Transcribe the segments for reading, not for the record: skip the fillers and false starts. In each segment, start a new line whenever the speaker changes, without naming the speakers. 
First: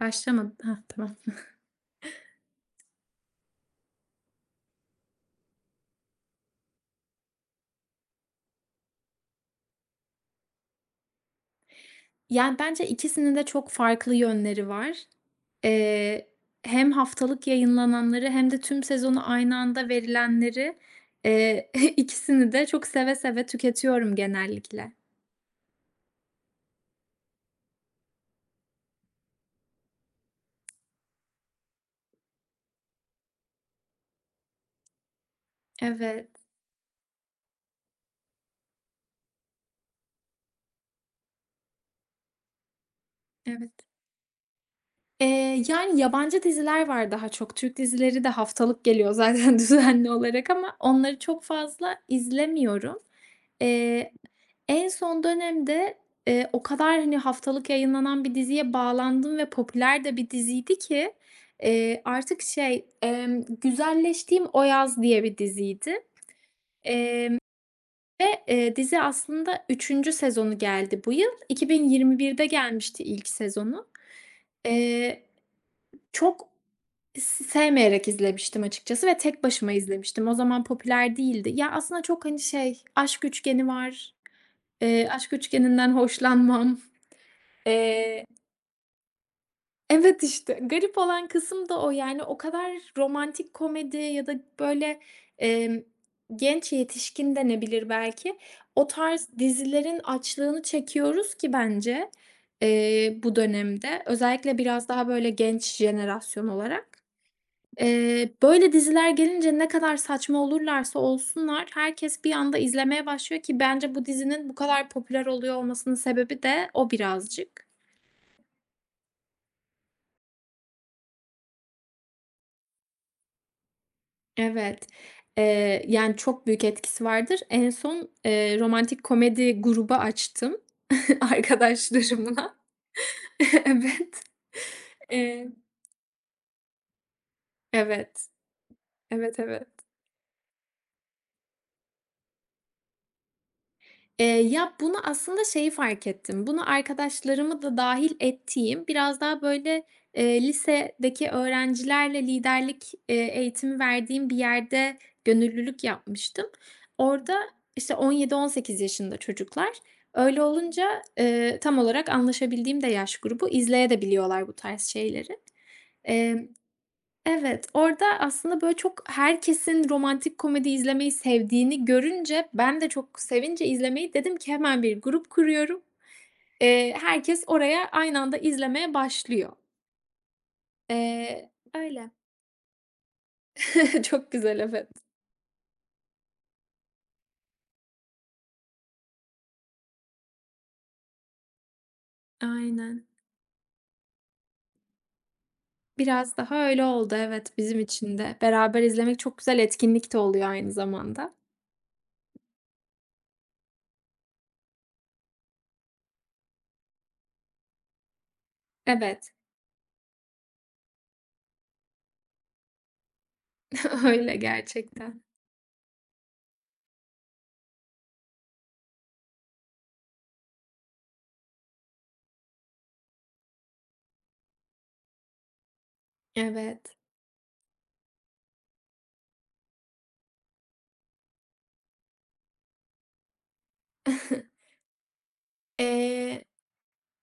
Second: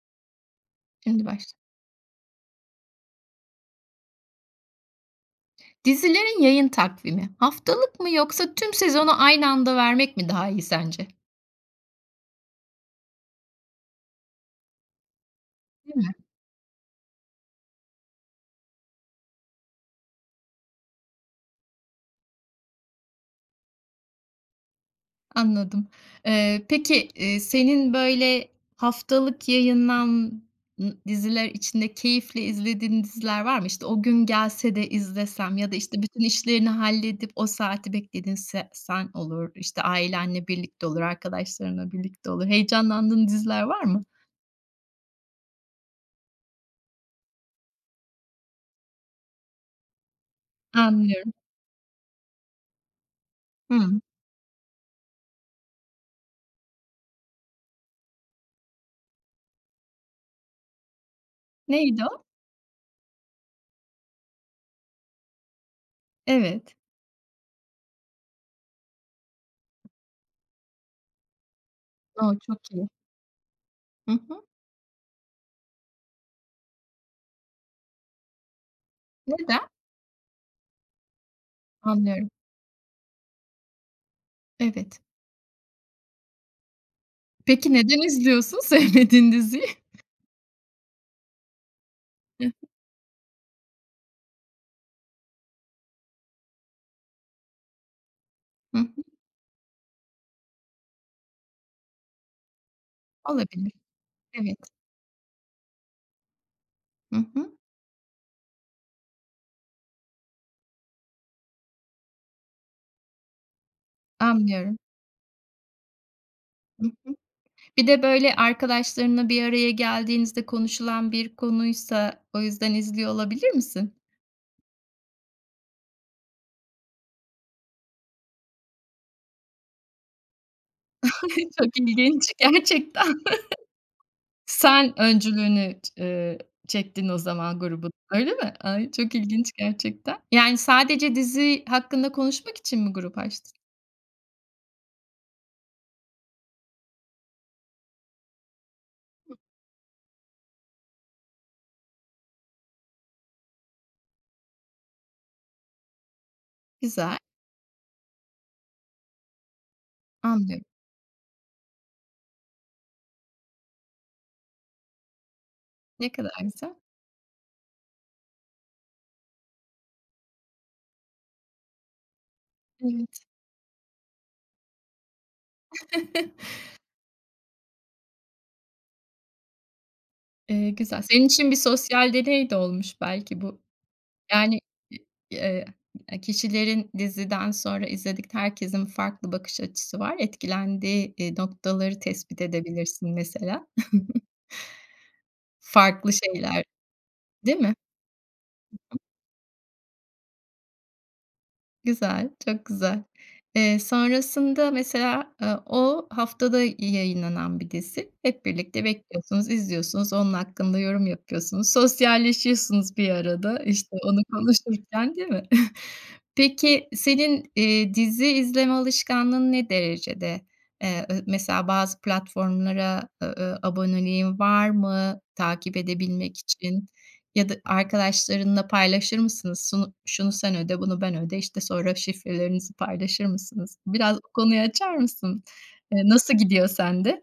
Başlamadı. Hah, tamam.
Şimdi başla. Dizilerin yayın takvimi haftalık mı yoksa tüm sezonu aynı anda vermek mi daha iyi sence?
Bence ikisinin de çok farklı yönleri var.
Değil mi?
Eee, hem haftalık yayınlananları hem de tüm sezonu aynı anda verilenleri, eee, ikisini de çok seve seve tüketiyorum genellikle.
Anladım. Peki, senin, haftalık yayınlanan diziler içinde keyifle izlediğin diziler var mı? İşte, "O gün gelse de izlesem." ya da, işte, bütün
Evet,
işlerini halledip o saati beklediğin sen olur, işte, ailenle birlikte olur, arkadaşlarınla birlikte olur. Heyecanlandığın diziler
evet.
var mı?
Yabancı diziler var daha çok. Türk dizileri de haftalık geliyor zaten düzenli olarak ama onları
Anlıyorum.
çok fazla izlemiyorum.
Hımm.
Eee, en son dönemde, o kadar, haftalık yayınlanan bir diziye bağlandım ve popüler de bir diziydi ki,
Neydi o?
Güzelleştiğim O Yaz diye bir diziydi.
Evet.
Emm, ve, dizi aslında üçüncü sezonu geldi bu yıl.
O,
2021'de
çok iyi.
gelmişti ilk sezonu.
Hı hı.
Eee, çok S Sevmeyerek izlemiştim açıkçası ve tek
Neden?
başıma izlemiştim. O zaman popüler değildi. Ya, aslında çok,
Anlıyorum.
aşk üçgeni var.
Evet.
Aşk üçgeninden hoşlanmam.
Peki neden
Eee
izliyorsun sevmediğin diziyi?
Evet, işte, garip olan kısım da o, yani, o kadar romantik komedi ya da, böyle, emm, genç yetişkin denebilir belki.
Hı
O
hı.
tarz dizilerin açlığını çekiyoruz ki bence, bu
Olabilir.
dönemde. Özellikle
Evet.
biraz daha, böyle, genç jenerasyon olarak.
Hı hı.
Böyle diziler gelince ne kadar saçma olurlarsa olsunlar herkes bir anda izlemeye başlıyor ki bence bu dizinin bu
Anlıyorum.
kadar popüler oluyor olmasının sebebi de
Hı
o
hı.
birazcık.
Bir de böyle arkadaşlarınla bir araya geldiğinizde konuşulan bir konuysa o yüzden izliyor olabilir misin?
Evet. Çok büyük etkisi vardır. En son, romantik komedi grubu açtım
Çok ilginç
arkadaşlarımla.
gerçekten.
Evet.
Sen
Eee
öncülüğünü ç çektin o zaman grubun,
Evet.
öyle mi? Ay, çok
Evet,
ilginç
evet.
gerçekten. Yani sadece dizi hakkında konuşmak için mi grup açtın?
Bunu aslında şeyi fark ettim, bunu arkadaşlarımı da dahil ettiğim, biraz daha böyle, lisedeki öğrencilerle liderlik, eğitimi verdiğim bir yerde gönüllülük yapmıştım.
Güzel,
Orada, işte, 17-18 yaşında çocuklar. Öyle
anlıyorum.
olunca, tam olarak anlaşabildiğim de yaş grubu, izleyebiliyorlar bu tarz şeyleri.
Ne kadar güzel.
Evet, orada aslında, böyle, çok herkesin romantik komedi izlemeyi sevdiğini görünce ben de çok
Evet.
sevince izlemeyi dedim ki hemen bir grup kuruyorum. Herkes oraya aynı anda izlemeye başlıyor.
Güzel. Senin için bir
Öyle.
sosyal deney de olmuş belki bu.
Çok güzel,
Yani,
evet.
eee, kişilerin diziden sonra izledik herkesin farklı bakış açısı var. Etkilendiği, noktaları tespit
Aynen.
edebilirsin mesela. Farklı
Biraz
şeyler,
daha öyle oldu, evet,
değil mi?
bizim için de. Beraber izlemek çok güzel etkinlik de oluyor aynı zamanda.
Güzel, çok güzel. Sonrasında mesela, o haftada yayınlanan bir dizi. Hep birlikte
Evet.
bekliyorsunuz, izliyorsunuz, onun hakkında yorum yapıyorsunuz, sosyalleşiyorsunuz bir arada, işte, onu
Öyle
konuşurken,
gerçekten.
değil mi? Peki, senin, dizi izleme alışkanlığın ne derecede? Ö mesela bazı platformlara, aboneliğin var mı takip edebilmek için?
Evet.
Ya da arkadaşlarınla paylaşır mısınız? Sunu şunu sen öde, bunu ben öde, İşte sonra şifrelerinizi paylaşır mısınız? Biraz o konuyu açar mısın? Nasıl
Eee,
gidiyor sende?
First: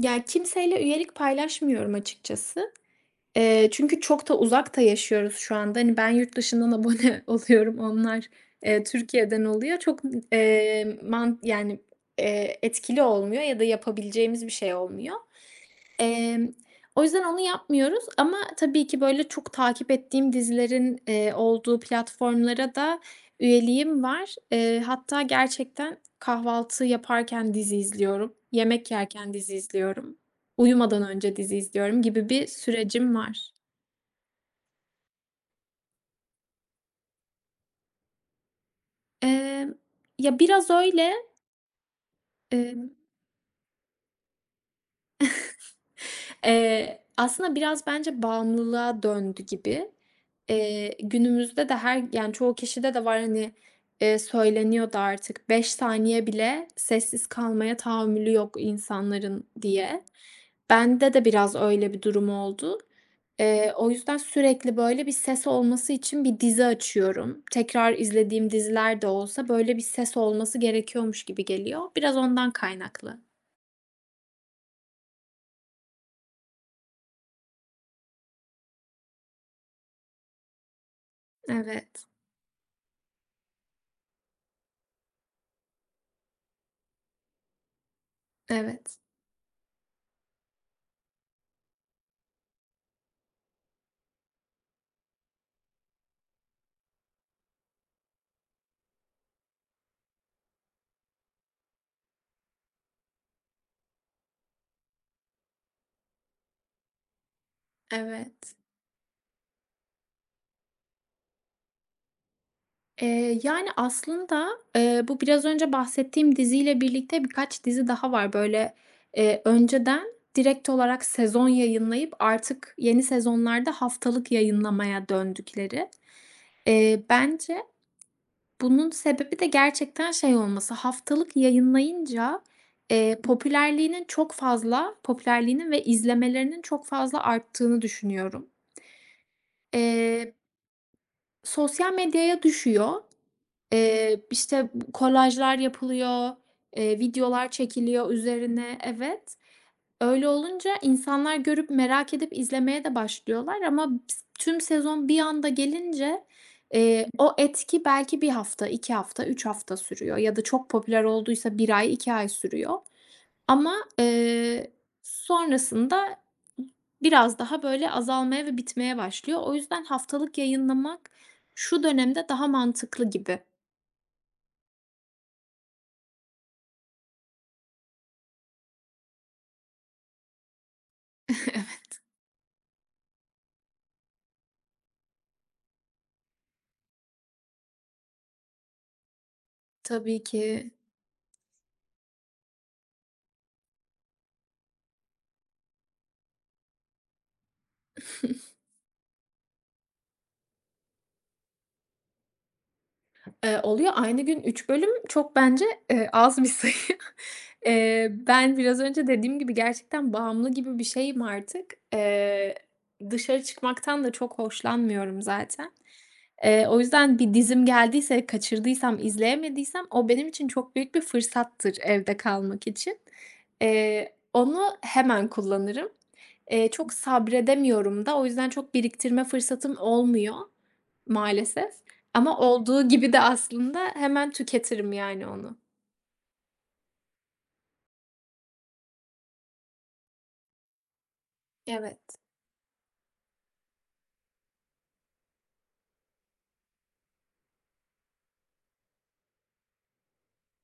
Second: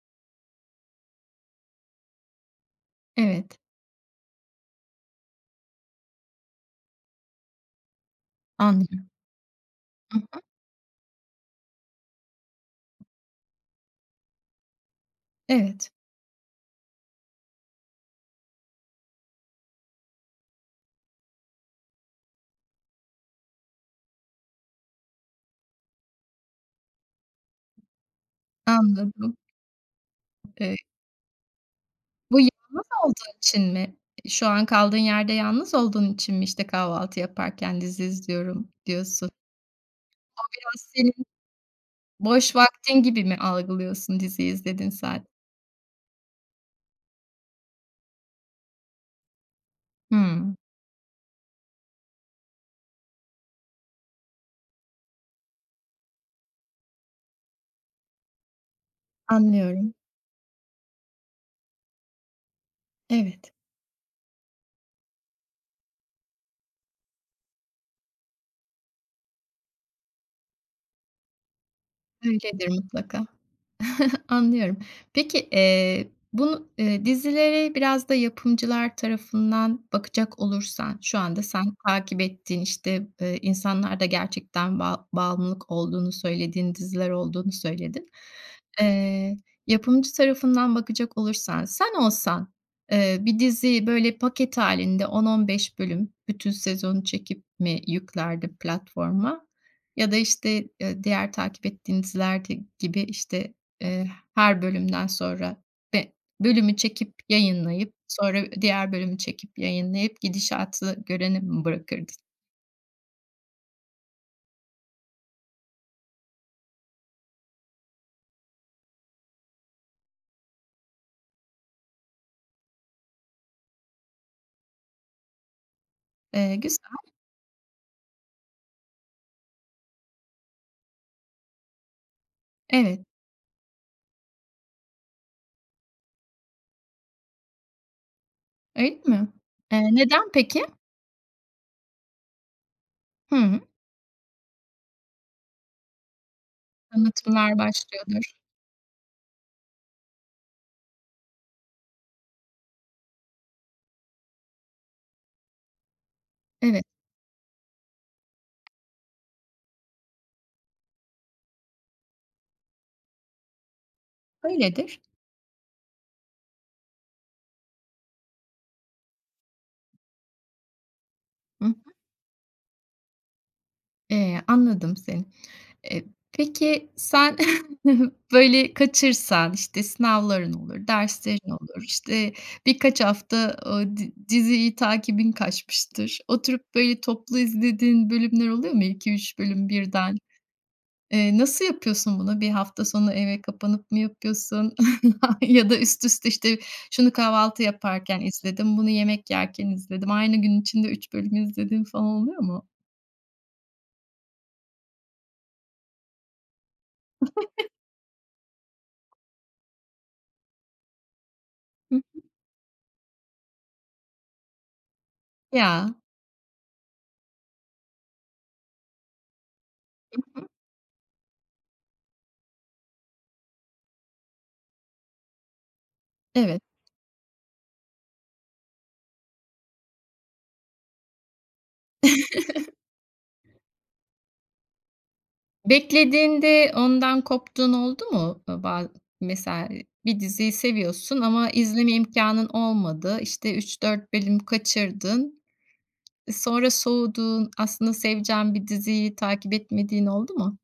kimseyle üyelik paylaşmıyorum açıkçası.
Evet,
Çünkü çok da uzakta yaşıyoruz şu anda. Hani, ben yurt dışından abone oluyorum, onlar,
anlıyorum.
Türkiye'den oluyor. Çok,
Hı hı.
eee, man yani, etkili olmuyor ya da yapabileceğimiz bir şey olmuyor.
Evet,
Emm, o yüzden onu yapmıyoruz ama tabii ki, böyle, çok takip ettiğim dizilerin, olduğu platformlara da üyeliğim var. Hatta gerçekten kahvaltı yaparken dizi izliyorum, yemek yerken
anladım.
dizi izliyorum,
Eee,
uyumadan önce dizi izliyorum gibi
bu
bir
yalnız
sürecim
olduğun
var.
için mi? E, şu an kaldığın yerde yalnız olduğun için mi, işte, kahvaltı yaparken dizi izliyorum diyorsun?
Emm, biraz
Biraz
öyle.
senin boş
Emm,
vaktin gibi mi algılıyorsun dizi izlediğin saat?
aslında biraz bence bağımlılığa döndü gibi.
Hımm,
Günümüzde de her yani, çoğu kişide de var, hani, söyleniyordu artık, 5 saniye bile sessiz kalmaya tahammülü yok insanların
anlıyorum.
diye. Bende de biraz öyle bir durum oldu.
Evet,
O yüzden sürekli, böyle, bir ses olması için bir dizi açıyorum. Tekrar izlediğim diziler de olsa, böyle, bir ses olması gerekiyormuş gibi geliyor. Biraz ondan
öyledir
kaynaklı.
mutlaka. Anlıyorum. Peki, bunu, dizilere biraz da yapımcılar tarafından bakacak olursan, şu anda sen
Evet,
takip ettiğin, işte, insanlarda gerçekten bağımlılık olduğunu söylediğin diziler olduğunu söyledin.
evet,
Eee, yapımcı tarafından bakacak olursan, sen olsan, bir diziyi böyle paket hâlinde 10-15 bölüm bütün sezonu çekip mi yüklerdin platforma ya da, işte, diğer takip ettiğin dizilerde gibi, işte, her bölümden sonra ve bölümü çekip yayınlayıp, sonra
evet.
diğer bölümü çekip yayınlayıp gidişatı görene mi bırakırdın?
Eee, yani, aslında, bu biraz önce bahsettiğim diziyle birlikte birkaç dizi daha var. Böyle, önceden direkt olarak sezon yayınlayıp artık yeni sezonlarda haftalık yayınlamaya döndükleri.
Güzel.
Bence bunun sebebi de gerçekten şey olması, haftalık yayınlayınca,
Evet.
popülerliğinin ve izlemelerinin çok fazla arttığını düşünüyorum.
Öyle mi? Neden
Eee,
peki?
sosyal medyaya düşüyor.
Hı hı.
İşte, kolajlar yapılıyor, videolar
Tanıtımlar
çekiliyor
başlıyordur.
üzerine. Evet. Öyle olunca insanlar görüp merak edip izlemeye de başlıyorlar ama tüm sezon bir anda gelince,
Evet,
o etki belki bir hafta, 2 hafta, 3 hafta sürüyor ya da çok popüler olduysa bir ay, 2 ay sürüyor ama,
öyledir.
sonrasında biraz daha, böyle, azalmaya ve bitmeye başlıyor. O yüzden haftalık yayınlamak
Hı.
şu dönemde daha mantıklı gibi.
Anladım seni. Eee, peki sen böyle kaçırsan, işte, sınavların olur, derslerin olur, işte, birkaç hafta o di diziyi takibin kaçmıştır. Oturup böyle toplu izlediğin bölümler oluyor mu? 2 üç bölüm birden.
Tabii ki.
Nasıl yapıyorsun bunu? Bir hafta sonu eve kapanıp mı yapıyorsun ya da üst üste, işte, şunu kahvaltı yaparken izledim, bunu yemek yerken izledim, aynı gün içinde 3 bölüm izledim falan oluyor mu?
Oluyor. Aynı gün 3 bölüm çok bence, az bir sayı. Ben biraz önce dediğim gibi gerçekten bağımlı gibi bir şeyim artık.
Hı.
Dışarı çıkmaktan da çok hoşlanmıyorum zaten.
Ya.
O yüzden bir dizim geldiyse, kaçırdıysam, izleyemediysem o benim için çok büyük bir fırsattır evde kalmak için. Onu hemen kullanırım.
Evet.
Çok sabredemiyorum da o yüzden çok biriktirme fırsatım olmuyor. Maalesef ama olduğu gibi de aslında hemen tüketirim yani onu.
Beklediğinde ondan koptuğun oldu mu? Ba mesela e, bir diziyi seviyorsun ama izleme
Evet.
imkanın olmadı. İşte üç dört bölüm kaçırdın. E, sonra soğudun. Aslında seveceğin bir diziyi takip etmediğin oldu mu?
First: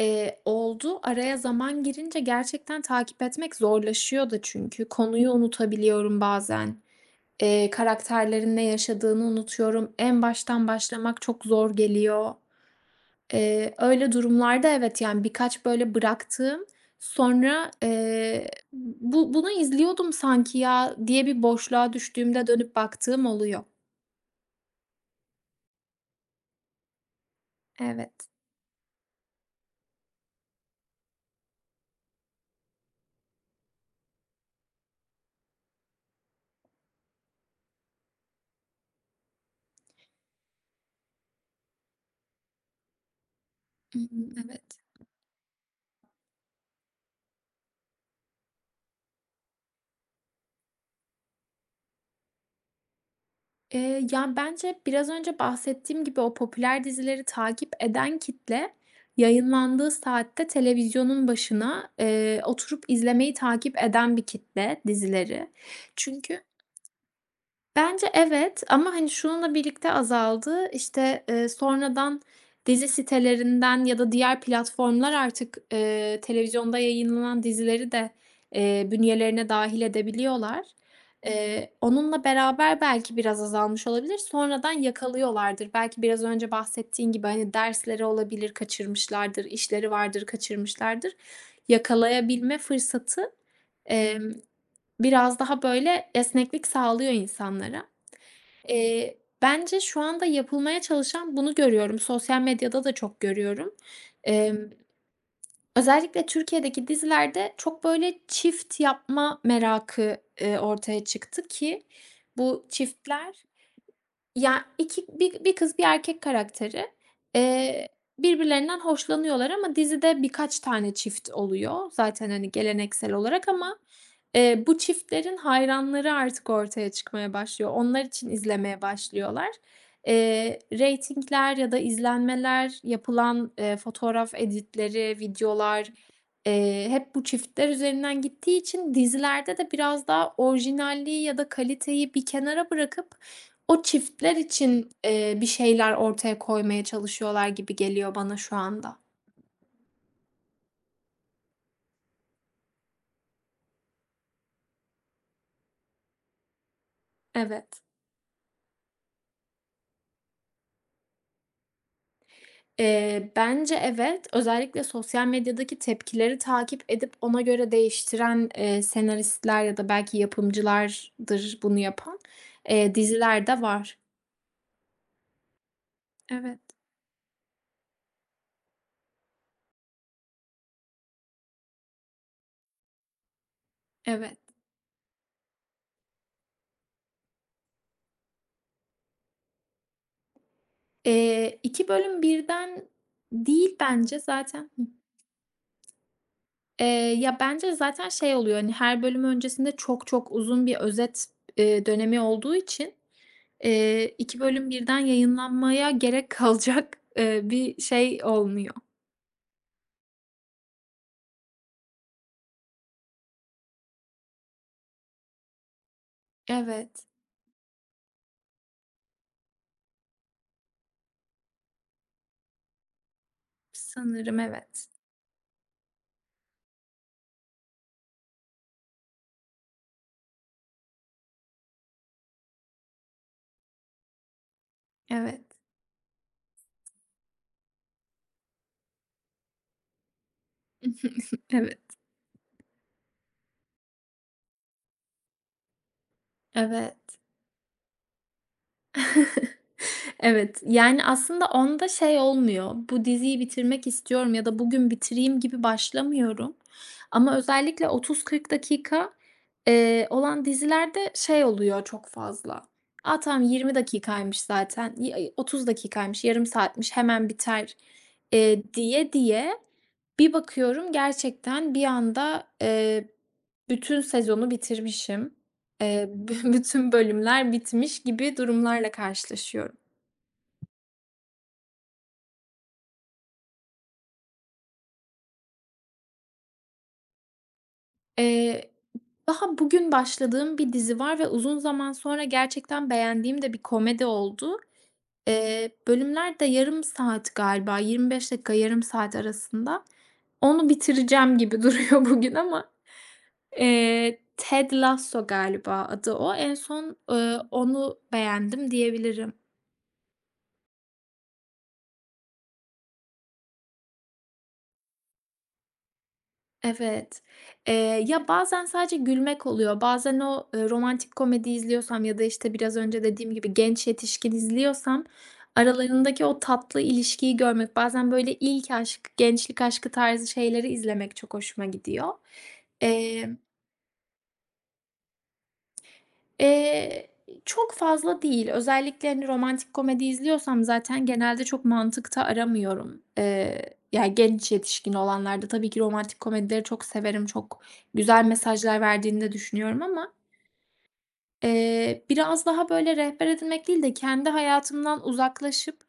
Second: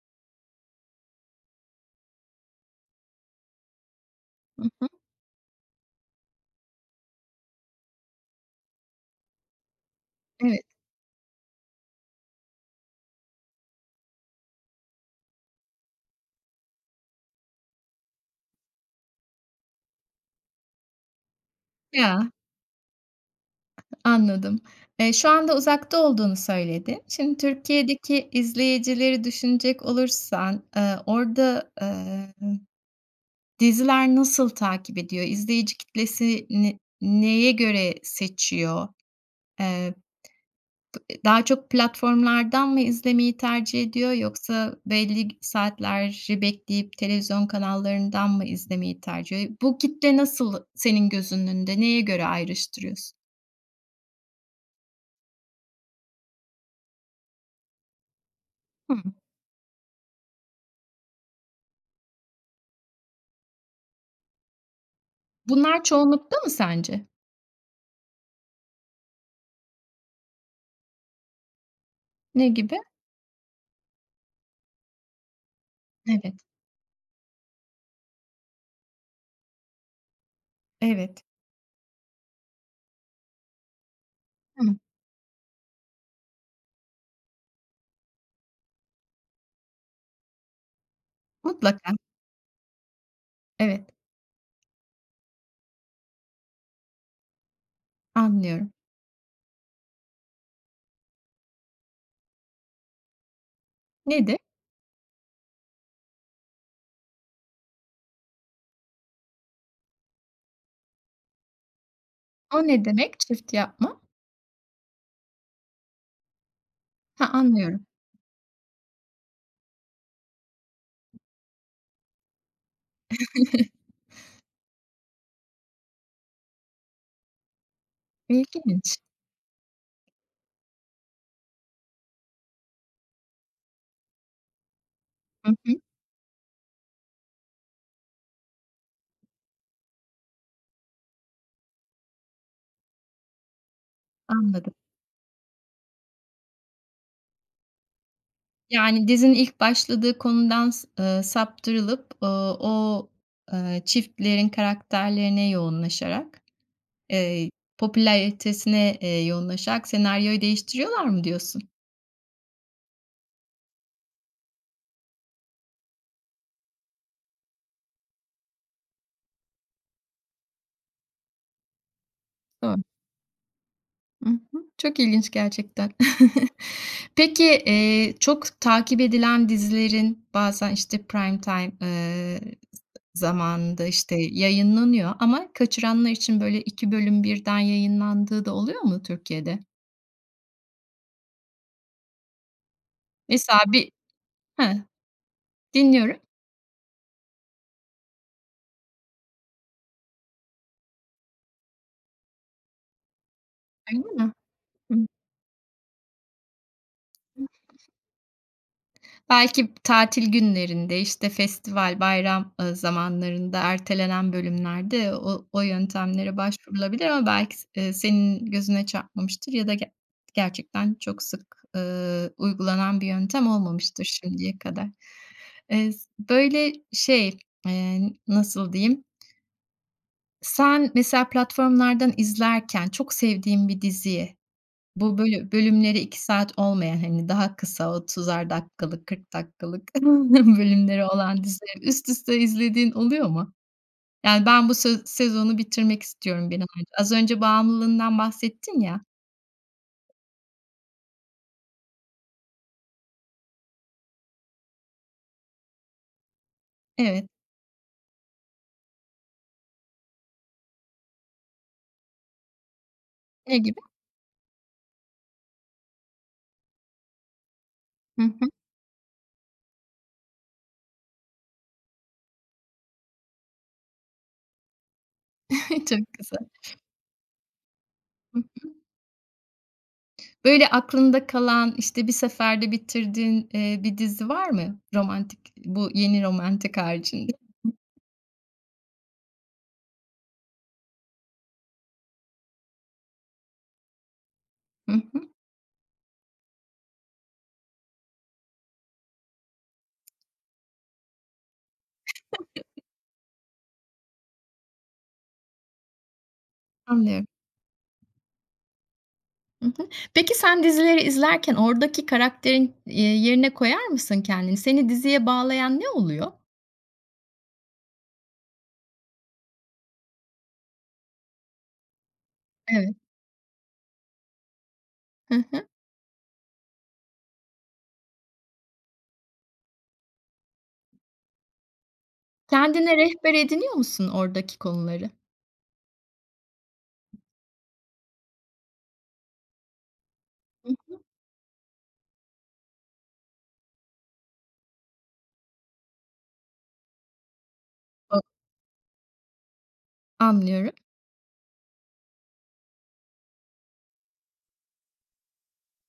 Oldu. Araya zaman girince gerçekten takip etmek zorlaşıyor da
Hı
çünkü.
hı.
Konuyu unutabiliyorum bazen. Karakterlerin ne yaşadığını unutuyorum. En
Evet.
baştan başlamak çok zor geliyor. Öyle durumlarda evet, yani, birkaç böyle bıraktığım sonra, "Bu bunu izliyordum sanki ya." diye bir boşluğa
Ya,
düştüğümde dönüp baktığım oluyor.
anladım. Şu anda uzakta olduğunu söyledin. Şimdi
Evet.
Türkiye'deki izleyicileri düşünecek olursan, orada, e, diziler nasıl takip ediyor? İzleyici kitlesi neye göre seçiyor? Eee, daha çok platformlardan mı izlemeyi tercih ediyor
Hımm, evet.
yoksa belli saatleri bekleyip televizyon kanallarından mı izlemeyi tercih ediyor? Bu kitle nasıl senin gözünün önünde? Neye göre ayrıştırıyorsun?
Bence biraz önce bahsettiğim gibi o popüler dizileri takip eden kitle
Hımm.
yayınlandığı saatte televizyonun başına, oturup izlemeyi takip eden bir kitle dizileri.
Bunlar çoğunlukta
Çünkü
mı sence?
Bence evet ama, hani, şununla birlikte azaldı. İşte, sonradan
Ne gibi?
dizi sitelerinden ya da diğer platformlar artık,
Evet,
televizyonda yayınlanan dizileri de, bünyelerine dahil edebiliyorlar.
evet.
Onunla beraber belki biraz azalmış olabilir. Sonradan
Hımm.
yakalıyorlardır. Belki biraz önce bahsettiğin gibi, hani, dersleri olabilir, kaçırmışlardır, işleri vardır, kaçırmışlardır.
Mutlaka.
Yakalayabilme fırsatı,
Evet,
emm, biraz daha, böyle, esneklik sağlıyor insanlara.
anlıyorum.
Bence şu anda yapılmaya çalışan bunu görüyorum. Sosyal medyada da çok görüyorum.
Nedir?
Emm, özellikle Türkiye'deki dizilerde çok böyle çift yapma merakı, ortaya çıktı ki bu
O ne demek
çiftler
çift yapma?
ya, 2 bir bir kız, bir erkek karakteri,
Ha, anlıyorum.
eee, birbirlerinden hoşlanıyorlar ama dizide birkaç tane çift oluyor zaten, hani, geleneksel olarak ama, bu çiftlerin hayranları artık ortaya çıkmaya başlıyor. Onlar için izlemeye
İlginç.
başlıyorlar. Reytingler ya da izlenmeler, yapılan, fotoğraf editleri,
Hı hı,
videolar, hep bu çiftler üzerinden gittiği için dizilerde de biraz daha orijinalliği ya da kaliteyi bir kenara bırakıp o çiftler
anladım.
için, bir şeyler ortaya koymaya çalışıyorlar gibi geliyor bana şu anda.
Yani dizinin ilk başladığı konudan s saptırılıp, o, çiftlerin karakterlerine yoğunlaşarak, eee,
Evet.
popülaritesine, yoğunlaşarak senaryoyu değiştiriyorlar mı diyorsun?
Bence evet. Özellikle sosyal medyadaki tepkileri takip edip ona göre değiştiren, senaristler ya da belki yapımcılardır bunu yapan,
Doğru.
diziler de var.
Hı hı. Çok ilginç gerçekten.
Evet,
Peki, çok takip edilen dizilerin bazen, işte, prime time, zamanında, işte,
evet.
yayınlanıyor ama kaçıranlar için, böyle, 2 bölüm birden yayınlandığı da oluyor mu Türkiye'de?
2 bölüm birden
Mesela
değil
bir
bence zaten.
heh, dinliyorum.
Eee, bence zaten şey oluyor, hani, her bölüm öncesinde çok çok uzun bir özet, dönemi olduğu için,
Öyle mi?
2 bölüm
Hı
birden
hı.
yayınlanmaya gerek kalacak, bir şey olmuyor.
Belki tatil günlerinde, işte, festival, bayram, zamanlarında ertelenen bölümlerde o yöntemlere
Evet,
başvurulabilir ama belki s senin gözüne çarpmamıştır ya da ge gerçekten çok sık, uygulanan bir yöntem olmamıştır
sanırım
şimdiye
evet.
kadar. S böyle şey, eee, nasıl diyeyim? Sen mesela platformlardan izlerken çok sevdiğin bir diziyi Bu
Evet.
bölümleri 2 saat olmayan, hani, daha kısa, 30'ar dakikalık, 40 dakikalık bölümleri olan
Evet.
dizileri üst üste izlediğin oluyor mu? Yani, ben bu söz sezonu bitirmek istiyorum bir an önce. Az
Evet.
önce bağımlılığından bahsettin ya.
Evet, yani, aslında onda şey olmuyor, bu diziyi bitirmek istiyorum ya da bugün bitireyim gibi başlamıyorum
Evet.
ama özellikle 30-40 dakika, olan dizilerde şey oluyor çok fazla. A, tamam
Ne
20
gibi?
dakikaymış zaten, y ay 30 dakikaymış, yarım saatmiş, hemen biter,
Hı hı.
diye diye bir bakıyorum gerçekten bir anda, bütün sezonu bitirmişim.
Çok
Bü
güzel.
bütün bölümler bitmiş gibi
Hıh.
durumlarla karşılaşıyorum.
Böyle aklında kalan, işte, bir seferde bitirdiğin, bir dizi var mı? Romantik, bu yeni romantik haricinde.
Eee, daha bugün başladığım bir dizi var ve uzun zaman sonra gerçekten beğendiğim de bir komedi oldu.
Hı hı.
Bölümler de yarım saat galiba, 25 dakika, yarım saat arasında. Onu bitireceğim gibi duruyor bugün ama, Ted Lasso galiba adı o. En son,
Anlıyorum.
onu beğendim diyebilirim.
Hı hı. Peki sen dizileri izlerken oradaki karakterin, yerine koyar mısın kendini? Seni diziye bağlayan ne oluyor?
Evet. Bazen sadece gülmek oluyor. Bazen o, romantik komedi izliyorsam ya da, işte, biraz
Evet.
önce dediğim gibi genç yetişkin izliyorsam
Hı hı.
aralarındaki o tatlı ilişkiyi görmek, bazen böyle ilk aşk, gençlik aşkı tarzı şeyleri izlemek çok hoşuma gidiyor.
Kendine rehber
Emm
ediniyor musun oradaki konuları?
Eee, çok fazla değil. Özellikle, hani, romantik komedi izliyorsam
Hı hı.
zaten genelde çok mantıkta aramıyorum. Genç yetişkin olanlarda tabii ki romantik komedileri çok severim, çok
O
güzel mesajlar verdiğini de düşünüyorum ama,
Anlıyorum.
biraz daha, böyle, rehber edinmek değil de kendi hayatımdan uzaklaşıp,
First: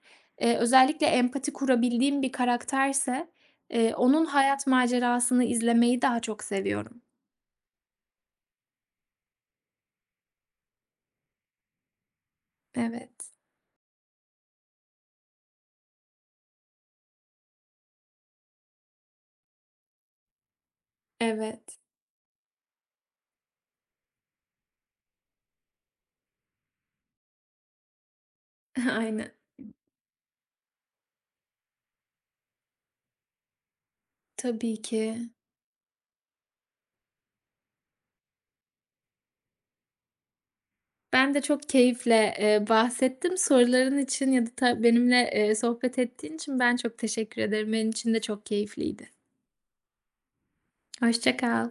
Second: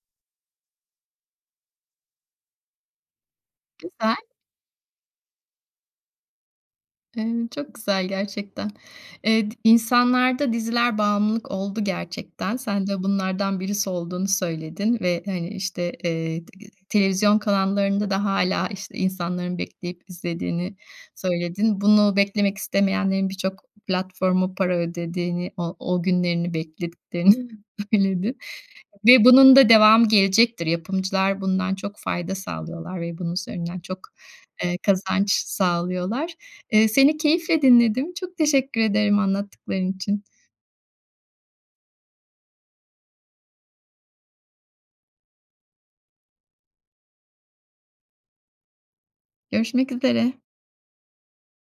özellikle empati kurabildiğim bir karakterse,
Güzel.
onun hayat macerasını izlemeyi daha çok seviyorum.
Çok güzel gerçekten. D insanlarda diziler bağımlılık oldu gerçekten. Sen de
Evet,
bunlardan birisi olduğunu söyledin ve, hani, işte, t televizyon kanallarında da hâlâ, işte, insanların bekleyip izlediğini
evet.
söyledin. Bunu beklemek istemeyenlerin birçok platforma para ödediğini, o günlerini beklediklerini söyledin ve
Aynen.
bunun da devamı gelecektir. Yapımcılar bundan çok fayda sağlıyorlar ve bunun üzerinden çok,
Tabii ki.
kazanç sağlıyorlar. Seni keyifle dinledim. Çok teşekkür ederim anlattıkların için.
Ben de çok keyifle, bahsettim. Soruların için ya da benimle, sohbet ettiğin için ben çok teşekkür ederim. Benim için de çok keyifliydi.
Görüşmek üzere.
Hoşça kal.